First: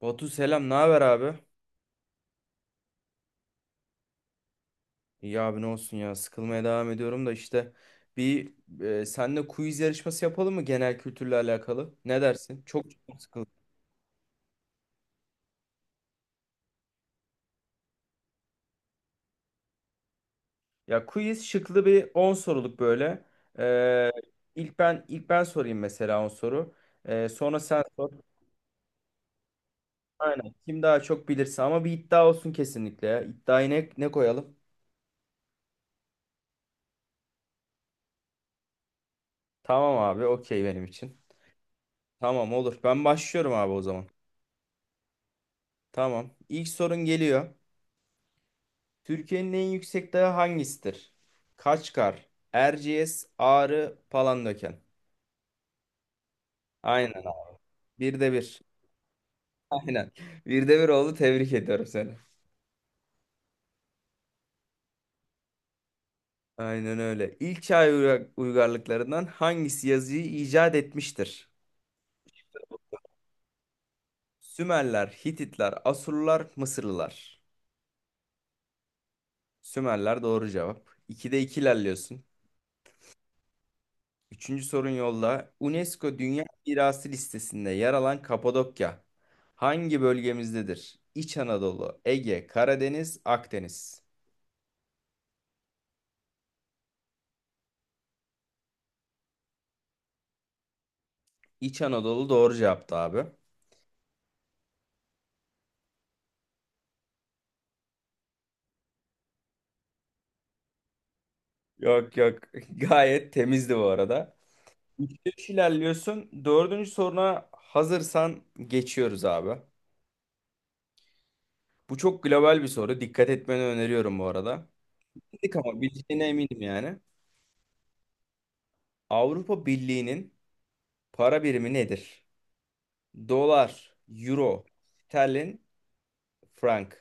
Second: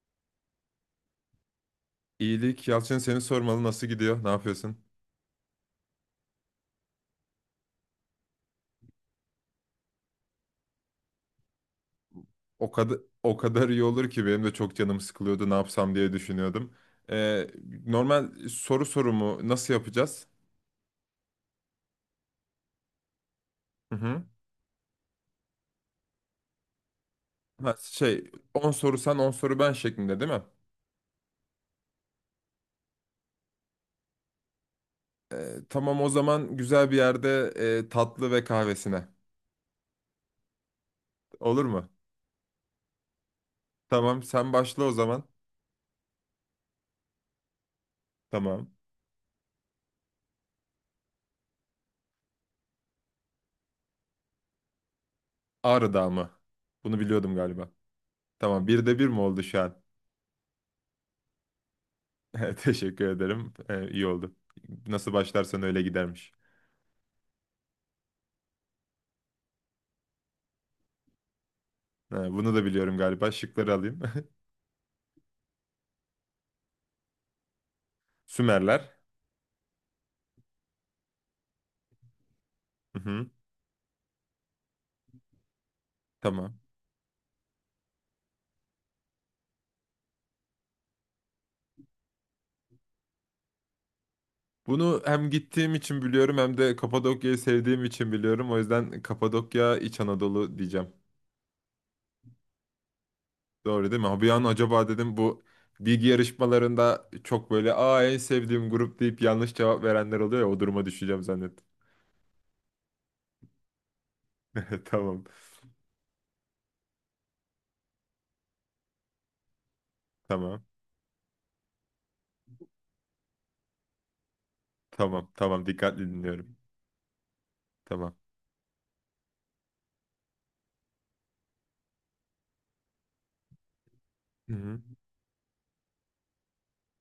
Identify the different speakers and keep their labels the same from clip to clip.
Speaker 1: Batu selam, ne haber abi?
Speaker 2: İyilik Yalçın, seni sormalı. Nasıl gidiyor? Ne yapıyorsun?
Speaker 1: İyi abi ne olsun ya, sıkılmaya devam ediyorum da işte bir seninle quiz yarışması yapalım mı genel kültürle alakalı? Ne dersin?
Speaker 2: O
Speaker 1: Çok
Speaker 2: kadar
Speaker 1: çok
Speaker 2: o
Speaker 1: sıkıldım.
Speaker 2: kadar iyi olur ki, benim de çok canım sıkılıyordu. Ne yapsam diye düşünüyordum. Ee, normal soru sorumu nasıl yapacağız?
Speaker 1: Ya quiz şıklı bir 10 soruluk böyle.
Speaker 2: Hı
Speaker 1: Ee,
Speaker 2: hı.
Speaker 1: ilk ben ilk ben sorayım mesela 10 soru. Sonra
Speaker 2: Ha,
Speaker 1: sen sor.
Speaker 2: 10 soru sen 10 soru ben şeklinde değil mi?
Speaker 1: Aynen. Kim daha çok bilirse ama bir iddia olsun kesinlikle ya. İddiayı ne koyalım?
Speaker 2: Tamam, o zaman güzel bir yerde tatlı ve kahvesine.
Speaker 1: Tamam abi, okey benim için.
Speaker 2: Olur mu?
Speaker 1: Tamam olur. Ben başlıyorum abi o zaman.
Speaker 2: Tamam, sen başla o zaman.
Speaker 1: Tamam. İlk sorun geliyor.
Speaker 2: Tamam.
Speaker 1: Türkiye'nin en yüksek dağı hangisidir? Kaçkar, Erciyes, Ağrı, Palandöken.
Speaker 2: Ağrı Dağı mı? Bunu
Speaker 1: Aynen.
Speaker 2: biliyordum galiba.
Speaker 1: Bir de bir.
Speaker 2: Tamam, birde bir mi oldu şu an?
Speaker 1: Aynen. Bir de bir oldu. Tebrik ediyorum seni.
Speaker 2: Teşekkür ederim. İyi oldu. Nasıl başlarsan öyle gidermiş.
Speaker 1: Aynen öyle. İlk çağ uygarlıklarından hangisi yazıyı icat etmiştir?
Speaker 2: Ha, bunu da biliyorum galiba. Şıkları alayım.
Speaker 1: Sümerler, Hititler, Asurlular, Mısırlılar.
Speaker 2: Sümerler.
Speaker 1: Sümerler doğru cevap. İkide iki ilerliyorsun.
Speaker 2: Hı-hı.
Speaker 1: Üçüncü sorun yolla. UNESCO Dünya
Speaker 2: Tamam.
Speaker 1: Mirası listesinde yer alan Kapadokya hangi bölgemizdedir? İç Anadolu, Ege, Karadeniz, Akdeniz.
Speaker 2: Bunu hem gittiğim için biliyorum, hem de Kapadokya'yı sevdiğim için biliyorum. O yüzden Kapadokya İç Anadolu diyeceğim.
Speaker 1: İç Anadolu doğru cevaptı abi.
Speaker 2: Doğru değil mi? Ha, bir an acaba dedim, bu bilgi yarışmalarında çok böyle en sevdiğim grup deyip yanlış cevap verenler oluyor ya, o duruma düşeceğim zannettim.
Speaker 1: Yok yok, gayet temizdi bu arada.
Speaker 2: Tamam.
Speaker 1: 3 ilerliyorsun. Dördüncü soruna hazırsan geçiyoruz abi.
Speaker 2: Tamam.
Speaker 1: Bu çok global bir soru. Dikkat etmeni öneriyorum bu arada.
Speaker 2: Tamam.
Speaker 1: Bildik
Speaker 2: Tamam.
Speaker 1: ama
Speaker 2: Dikkatli
Speaker 1: bildiğine
Speaker 2: dinliyorum.
Speaker 1: eminim yani.
Speaker 2: Tamam.
Speaker 1: Avrupa Birliği'nin para birimi nedir? Dolar, euro,
Speaker 2: Hı-hı.
Speaker 1: sterlin, frank.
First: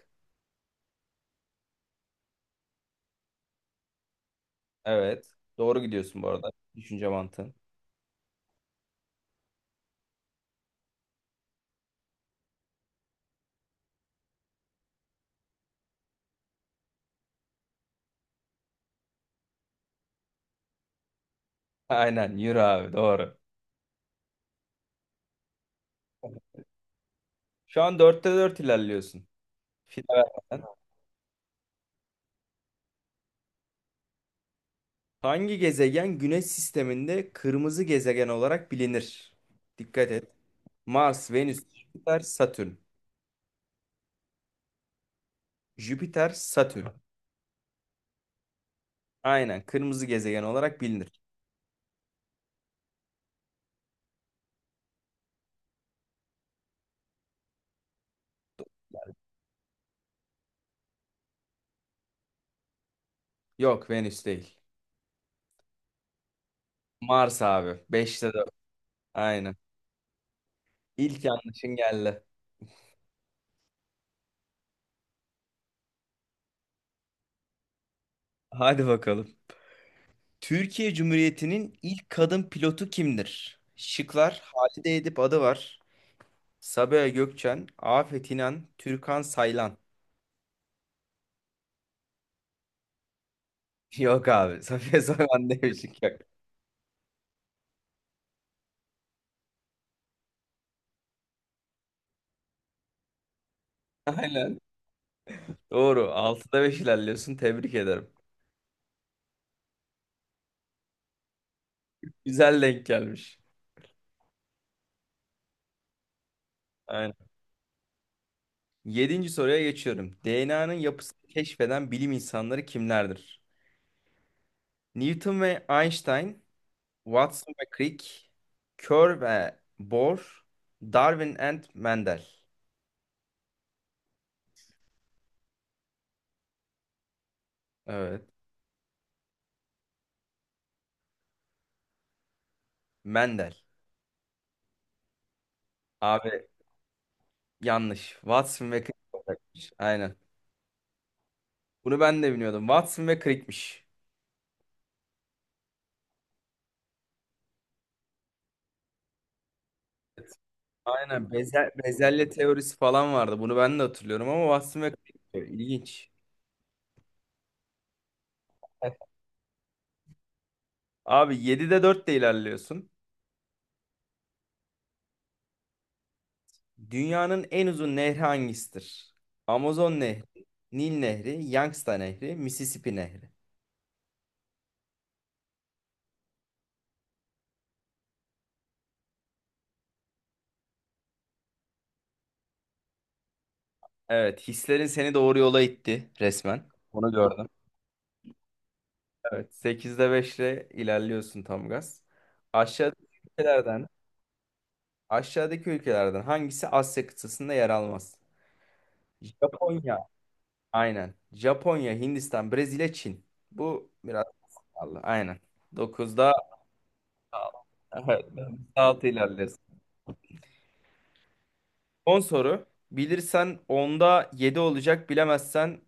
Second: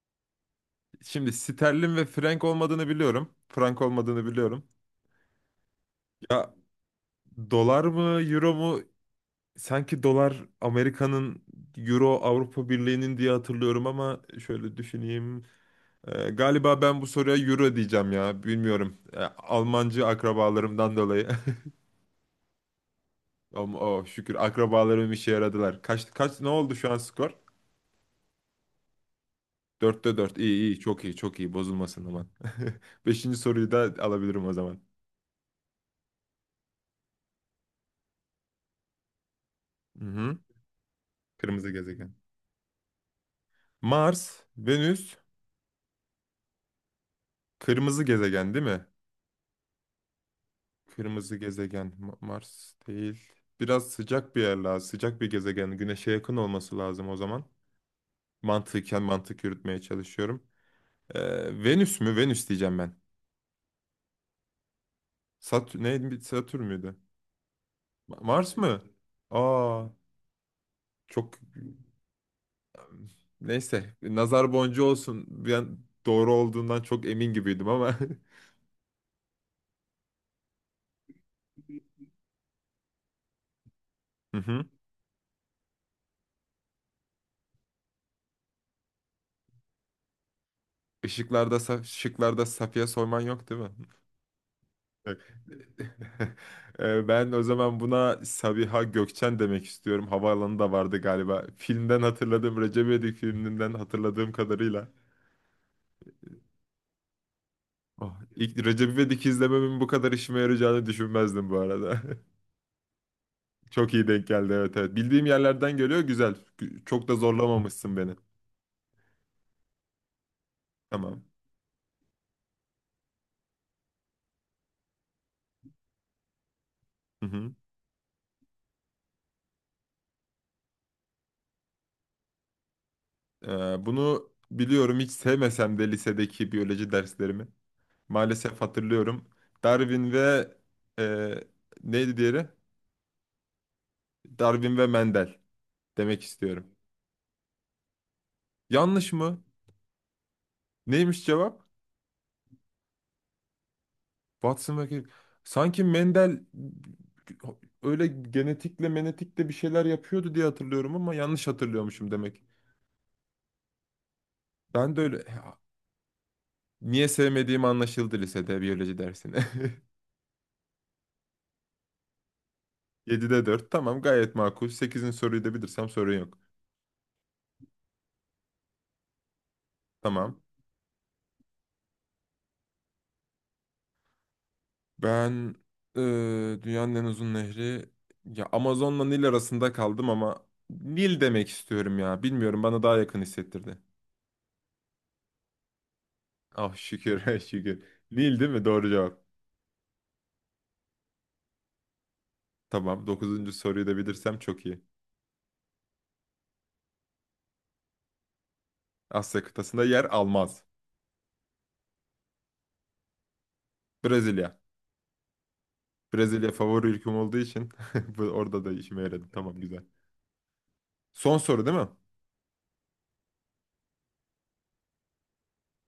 Speaker 2: Şimdi sterlin ve frank olmadığını biliyorum. Frank olmadığını biliyorum.
Speaker 1: Evet. Doğru gidiyorsun bu arada.
Speaker 2: Ya,
Speaker 1: Düşünce mantığın.
Speaker 2: dolar mı, euro mu? Sanki dolar Amerika'nın, euro Avrupa Birliği'nin diye hatırlıyorum ama şöyle düşüneyim. Galiba ben bu soruya Euro diyeceğim ya. Bilmiyorum. Almancı akrabalarımdan dolayı.
Speaker 1: Aynen euro abi doğru.
Speaker 2: Ama oh, şükür akrabalarım işe yaradılar. Kaç kaç ne oldu şu an skor?
Speaker 1: Şu an dörtte 4 ilerliyorsun. File
Speaker 2: 4'te dört. İyi
Speaker 1: vermeden.
Speaker 2: iyi, çok iyi çok iyi, bozulmasın aman. Beşinci soruyu da alabilirim o zaman.
Speaker 1: Hangi gezegen Güneş sisteminde kırmızı gezegen olarak bilinir?
Speaker 2: Hı
Speaker 1: Dikkat et.
Speaker 2: hı.
Speaker 1: Mars, Venüs,
Speaker 2: Kırmızı gezegen.
Speaker 1: Jüpiter, Satürn.
Speaker 2: Mars, Venüs,
Speaker 1: Jüpiter, Satürn.
Speaker 2: kırmızı gezegen değil mi?
Speaker 1: Aynen kırmızı gezegen olarak bilinir.
Speaker 2: Kırmızı gezegen Mars değil. Biraz sıcak bir yer lazım. Sıcak bir gezegen. Güneşe yakın olması lazım o zaman. Mantıken mantık yürütmeye çalışıyorum. Venüs mü? Venüs diyeceğim ben.
Speaker 1: Yok Venüs değil.
Speaker 2: Satür neydi? Satürn müydü?
Speaker 1: Mars abi. Beşte 4.
Speaker 2: Mars mı?
Speaker 1: Aynen.
Speaker 2: Aa,
Speaker 1: İlk
Speaker 2: çok
Speaker 1: yanlışın geldi.
Speaker 2: neyse. Nazar boncuğu olsun. Ben doğru olduğundan çok emin gibiydim ama.
Speaker 1: Hadi bakalım. Türkiye Cumhuriyeti'nin ilk kadın pilotu kimdir?
Speaker 2: Hı
Speaker 1: Şıklar
Speaker 2: hı.
Speaker 1: Halide Edip adı var. Sabiha Gökçen, Afet İnan, Türkan Saylan.
Speaker 2: Şıklarda Safiye Soyman yok değil mi?
Speaker 1: Yok abi. Safiye
Speaker 2: Evet.
Speaker 1: Soyman demişik yok.
Speaker 2: Ben o zaman buna Sabiha Gökçen demek istiyorum. Havaalanı da vardı galiba. Filmden hatırladığım, Recep İvedik filminden hatırladığım
Speaker 1: Aynen.
Speaker 2: kadarıyla.
Speaker 1: Doğru. Altıda 5 ilerliyorsun. Tebrik ederim.
Speaker 2: Oh, ilk Recep İvedik izlememin bu kadar işime yarayacağını düşünmezdim bu arada.
Speaker 1: Güzel denk gelmiş.
Speaker 2: Çok iyi denk geldi, evet evet. Bildiğim yerlerden geliyor, güzel. Çok da
Speaker 1: Aynen.
Speaker 2: zorlamamışsın beni.
Speaker 1: Yedinci soruya geçiyorum. DNA'nın yapısını
Speaker 2: Tamam.
Speaker 1: keşfeden bilim insanları kimlerdir? Newton ve Einstein,
Speaker 2: Hı hı.
Speaker 1: Watson ve Crick, Kerr ve Bohr, Darwin and Mendel.
Speaker 2: Bunu biliyorum hiç sevmesem de lisedeki biyoloji derslerimi.
Speaker 1: Evet.
Speaker 2: Maalesef hatırlıyorum. Darwin ve e, neydi diğeri?
Speaker 1: Mendel.
Speaker 2: Darwin ve Mendel demek
Speaker 1: Abi
Speaker 2: istiyorum.
Speaker 1: yanlış. Watson ve Crick
Speaker 2: Yanlış mı?
Speaker 1: olacakmış. Aynen.
Speaker 2: Neymiş cevap?
Speaker 1: Bunu ben de bilmiyordum. Watson ve Crick'miş.
Speaker 2: Watson ve Crick. Sanki Mendel öyle genetikle menetikle bir şeyler
Speaker 1: Evet.
Speaker 2: yapıyordu diye hatırlıyorum ama
Speaker 1: Aynen.
Speaker 2: yanlış hatırlıyormuşum
Speaker 1: Bezelye
Speaker 2: demek.
Speaker 1: teorisi falan vardı. Bunu ben de hatırlıyorum ama Watson ve
Speaker 2: Ben de öyle.
Speaker 1: Crick.
Speaker 2: Ya,
Speaker 1: İlginç.
Speaker 2: niye sevmediğim anlaşıldı lisede biyoloji dersini.
Speaker 1: Abi 7'de 4 de ilerliyorsun.
Speaker 2: 7'de dört, tamam, gayet makul. Sekizin soruyu da bilirsem sorun yok.
Speaker 1: Dünyanın en uzun nehri hangisidir? Amazon Nehri,
Speaker 2: Tamam.
Speaker 1: Nil Nehri, Yangtze Nehri, Mississippi Nehri.
Speaker 2: Ben e, dünyanın en uzun nehri, ya Amazon'la Nil arasında kaldım ama Nil demek istiyorum ya. Bilmiyorum, bana daha yakın hissettirdi.
Speaker 1: Evet, hislerin seni doğru yola itti resmen.
Speaker 2: Ah
Speaker 1: Onu
Speaker 2: şükür
Speaker 1: gördüm.
Speaker 2: şükür. Nil değil mi? Doğru cevap.
Speaker 1: Evet, sekizde 5'le ilerliyorsun tam gaz. Aşağıdaki
Speaker 2: Tamam. Dokuzuncu
Speaker 1: ülkelerden
Speaker 2: soruyu da bilirsem çok iyi.
Speaker 1: Aşağıdaki ülkelerden hangisi Asya kıtasında yer almaz?
Speaker 2: Asya kıtasında
Speaker 1: Japonya.
Speaker 2: yer almaz.
Speaker 1: Aynen. Japonya, Hindistan, Brezilya, Çin. Bu biraz
Speaker 2: Brezilya.
Speaker 1: pahalı. Aynen. Dokuzda
Speaker 2: Brezilya favori ülkem olduğu için orada da işime
Speaker 1: altı
Speaker 2: yaradı.
Speaker 1: ilerleriz.
Speaker 2: Tamam, güzel. Son soru değil mi?
Speaker 1: Son soru. Bilirsen onda 7 olacak, bilemezsen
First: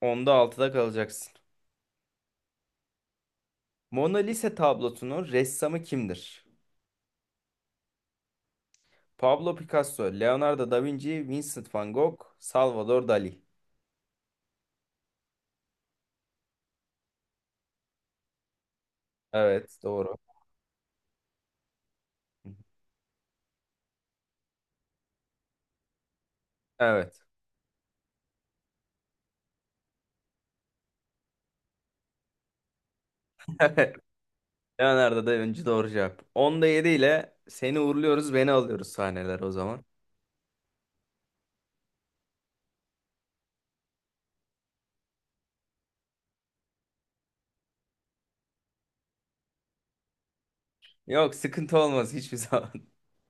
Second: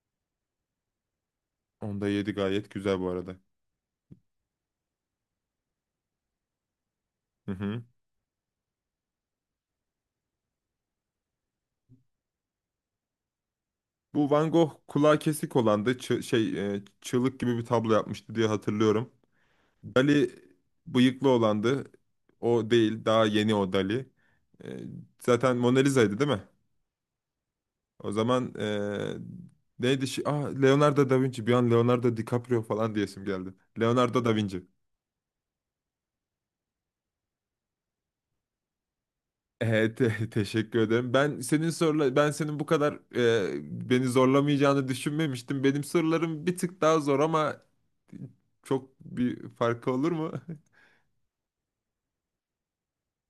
Speaker 1: onda altıda kalacaksın.
Speaker 2: Onda yedi gayet güzel bu arada.
Speaker 1: Mona Lisa tablosunun ressamı kimdir?
Speaker 2: Hı hı.
Speaker 1: Pablo Picasso, Leonardo da Vinci, Vincent van Gogh, Salvador Dali.
Speaker 2: Bu Van Gogh kulağı kesik olan da çığlık gibi bir tablo yapmıştı diye hatırlıyorum.
Speaker 1: Evet, doğru.
Speaker 2: Dali bıyıklı olandı. O değil. Daha yeni o Dali. Ee, zaten Mona Lisa'ydı değil mi?
Speaker 1: Evet.
Speaker 2: O zaman neydi? Şi... Ah, Leonardo da Vinci. Bir an Leonardo DiCaprio falan diyesim geldi. Leonardo da Vinci.
Speaker 1: Leonardo da Vinci doğru cevap. 10'da 7 ile seni uğurluyoruz, beni alıyoruz sahneler o zaman.
Speaker 2: Teşekkür ederim. Ben senin bu kadar beni zorlamayacağını düşünmemiştim. Benim sorularım bir tık daha zor ama çok bir farkı olur mu?
Speaker 1: Yok sıkıntı olmaz hiçbir zaman.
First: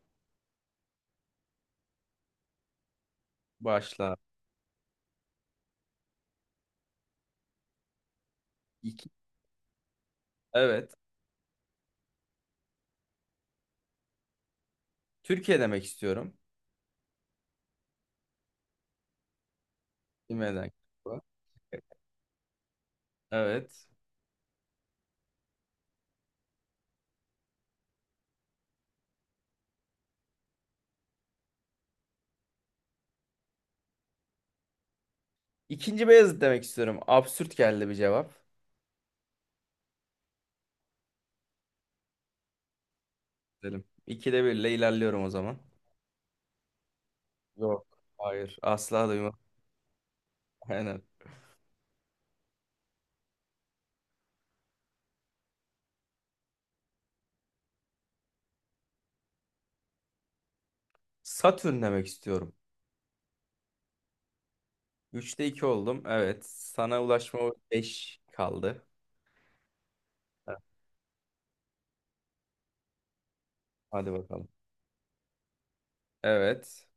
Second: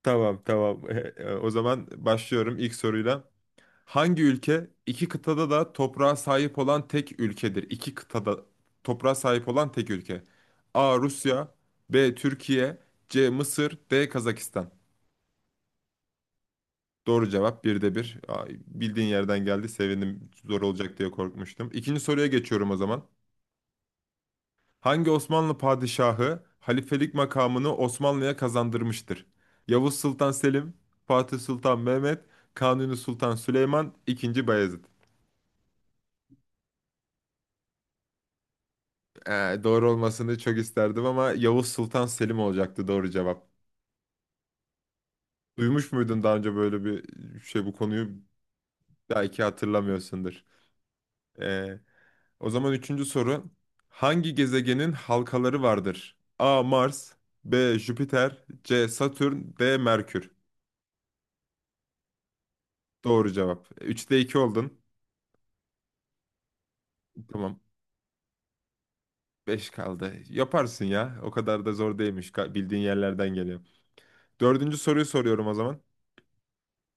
Speaker 2: Tamam, tamam. O zaman başlıyorum ilk soruyla.
Speaker 1: Başla.
Speaker 2: Hangi ülke iki kıtada da toprağa sahip olan tek ülkedir? İki kıtada
Speaker 1: İki.
Speaker 2: toprağa sahip olan tek ülke.
Speaker 1: Evet.
Speaker 2: A. Rusya B. Türkiye C. Mısır D. Kazakistan.
Speaker 1: Türkiye demek istiyorum.
Speaker 2: Doğru cevap, birde bir. Ay, bildiğin yerden geldi. Sevindim. Zor
Speaker 1: Bilmeden.
Speaker 2: olacak diye korkmuştum. İkinci soruya geçiyorum o zaman.
Speaker 1: Evet.
Speaker 2: Hangi Osmanlı padişahı halifelik makamını Osmanlı'ya kazandırmıştır? Yavuz Sultan Selim, Fatih Sultan Mehmet, Kanuni Sultan Süleyman, II. Bayezid.
Speaker 1: İkinci Beyazıt demek istiyorum. Absürt geldi bir cevap.
Speaker 2: Doğru olmasını çok isterdim ama Yavuz Sultan Selim olacaktı doğru cevap.
Speaker 1: Dedim. İkide bir ile ilerliyorum o zaman.
Speaker 2: Duymuş muydun daha önce böyle bir şey, bu
Speaker 1: Yok.
Speaker 2: konuyu?
Speaker 1: Hayır. Asla duymam.
Speaker 2: Belki hatırlamıyorsundur.
Speaker 1: Aynen.
Speaker 2: Ee, o zaman üçüncü soru. Hangi gezegenin halkaları vardır? A. Mars B. Jüpiter C. Satürn D. Merkür.
Speaker 1: Satürn demek istiyorum.
Speaker 2: Doğru cevap. Üçte iki oldun.
Speaker 1: Üçte iki oldum. Evet. Sana ulaşma
Speaker 2: Tamam.
Speaker 1: 5 kaldı.
Speaker 2: Beş kaldı.
Speaker 1: Evet,
Speaker 2: Yaparsın ya. O kadar da zor değilmiş. Bildiğin yerlerden geliyor.
Speaker 1: hadi bakalım.
Speaker 2: Dördüncü soruyu soruyorum o zaman.
Speaker 1: Evet.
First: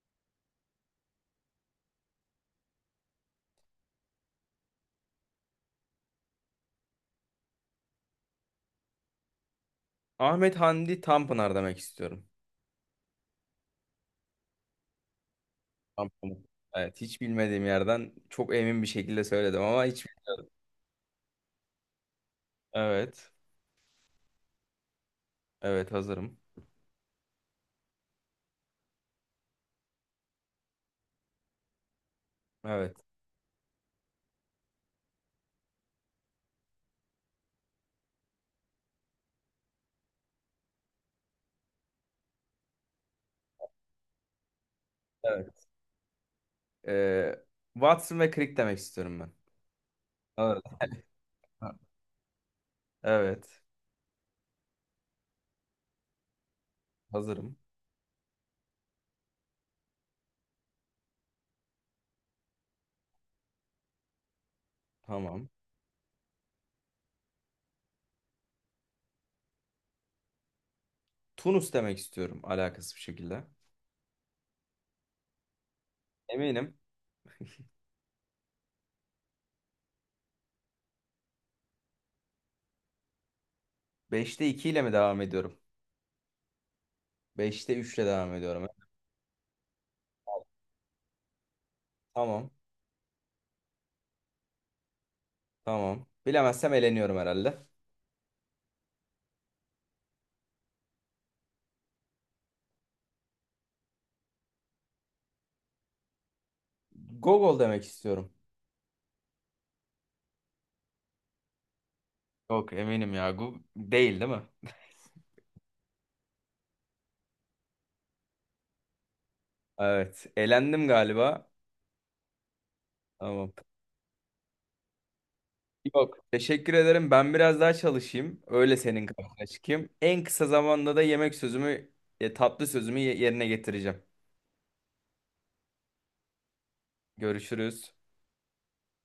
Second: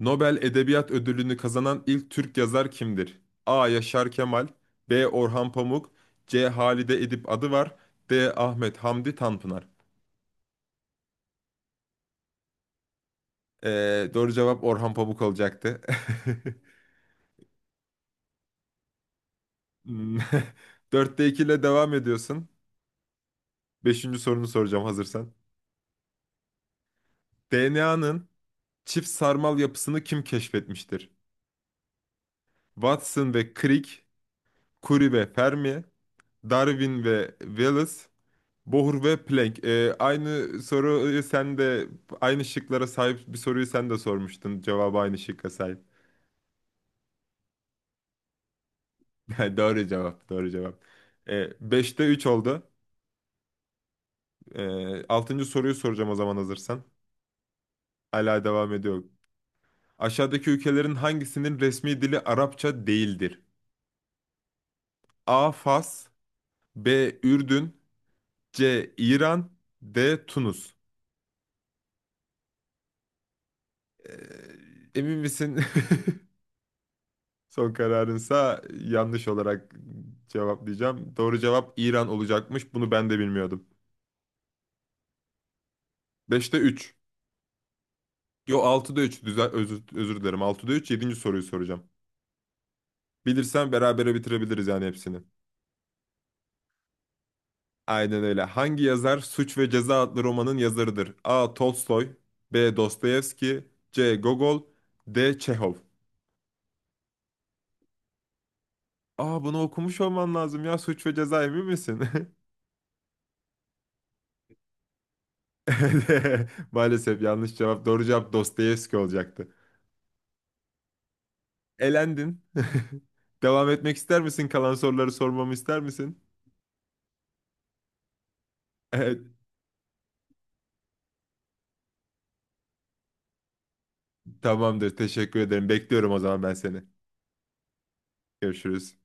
Speaker 2: Nobel Edebiyat Ödülünü kazanan ilk Türk yazar kimdir? A. Yaşar Kemal, B. Orhan Pamuk, C. Halide Edip Adıvar, D. Ahmet Hamdi Tanpınar.
Speaker 1: Ahmet Hamdi Tanpınar demek istiyorum.
Speaker 2: Doğru cevap Orhan Pamuk olacaktı.
Speaker 1: Tanpınar. Evet, hiç bilmediğim yerden çok emin bir şekilde söyledim ama hiç...
Speaker 2: Hmm. Dörtte 2 ile devam ediyorsun.
Speaker 1: Evet,
Speaker 2: Beşinci sorunu soracağım hazırsan.
Speaker 1: evet hazırım.
Speaker 2: DNA'nın çift sarmal yapısını kim keşfetmiştir?
Speaker 1: Evet,
Speaker 2: Watson ve Crick, Curie ve Fermi, Darwin ve Wallace, Bohr ve Planck. Aynı soruyu sen de, aynı şıklara sahip bir soruyu sen de sormuştun. Cevabı aynı şıkka
Speaker 1: evet.
Speaker 2: sahip.
Speaker 1: Ee, Watson ve Crick demek istiyorum ben.
Speaker 2: Doğru cevap, doğru
Speaker 1: Evet.
Speaker 2: cevap.
Speaker 1: Ha.
Speaker 2: 5'te 3 oldu.
Speaker 1: Evet,
Speaker 2: 6. soruyu soracağım o zaman hazırsan.
Speaker 1: hazırım.
Speaker 2: Hala devam ediyor. Aşağıdaki ülkelerin hangisinin resmi dili Arapça değildir?
Speaker 1: Tamam.
Speaker 2: A. Fas B. Ürdün C. İran D. Tunus.
Speaker 1: Tunus demek istiyorum alakasız bir şekilde.
Speaker 2: Ee, emin misin?
Speaker 1: Eminim.
Speaker 2: Son kararınsa yanlış olarak cevaplayacağım. Doğru cevap İran olacakmış. Bunu ben de bilmiyordum.
Speaker 1: Beşte iki ile mi devam ediyorum?
Speaker 2: Beşte 3.
Speaker 1: Beşte 3 ile devam
Speaker 2: Yo,
Speaker 1: ediyorum. Evet.
Speaker 2: altıda üç. Özür, özür dilerim. Altıda 3. Yedinci soruyu soracağım.
Speaker 1: Tamam,
Speaker 2: Bilirsen berabere bitirebiliriz yani hepsini.
Speaker 1: tamam. Bilemezsem eleniyorum herhalde.
Speaker 2: Aynen öyle. Hangi yazar Suç ve Ceza adlı romanın yazarıdır? A. Tolstoy B. Dostoyevski C. Gogol D. Çehov.
Speaker 1: Gogol demek istiyorum.
Speaker 2: Bunu okumuş olman lazım ya. Suç ve Ceza, emin misin?
Speaker 1: Yok eminim ya. Değil mi?
Speaker 2: Maalesef yanlış cevap. Doğru cevap Dostoyevski olacaktı.
Speaker 1: Evet. Elendim galiba.
Speaker 2: Elendin.
Speaker 1: Tamam.
Speaker 2: Devam etmek ister misin? Kalan soruları sormamı ister
Speaker 1: Yok.
Speaker 2: misin?
Speaker 1: Teşekkür ederim. Ben biraz daha çalışayım. Öyle senin
Speaker 2: Evet,
Speaker 1: karşına çıkayım. En kısa zamanda da yemek sözümü, tatlı sözümü yerine getireceğim.
Speaker 2: tamamdır. Teşekkür ederim. Bekliyorum o zaman ben seni.
Speaker 1: Görüşürüz.
Speaker 2: Görüşürüz.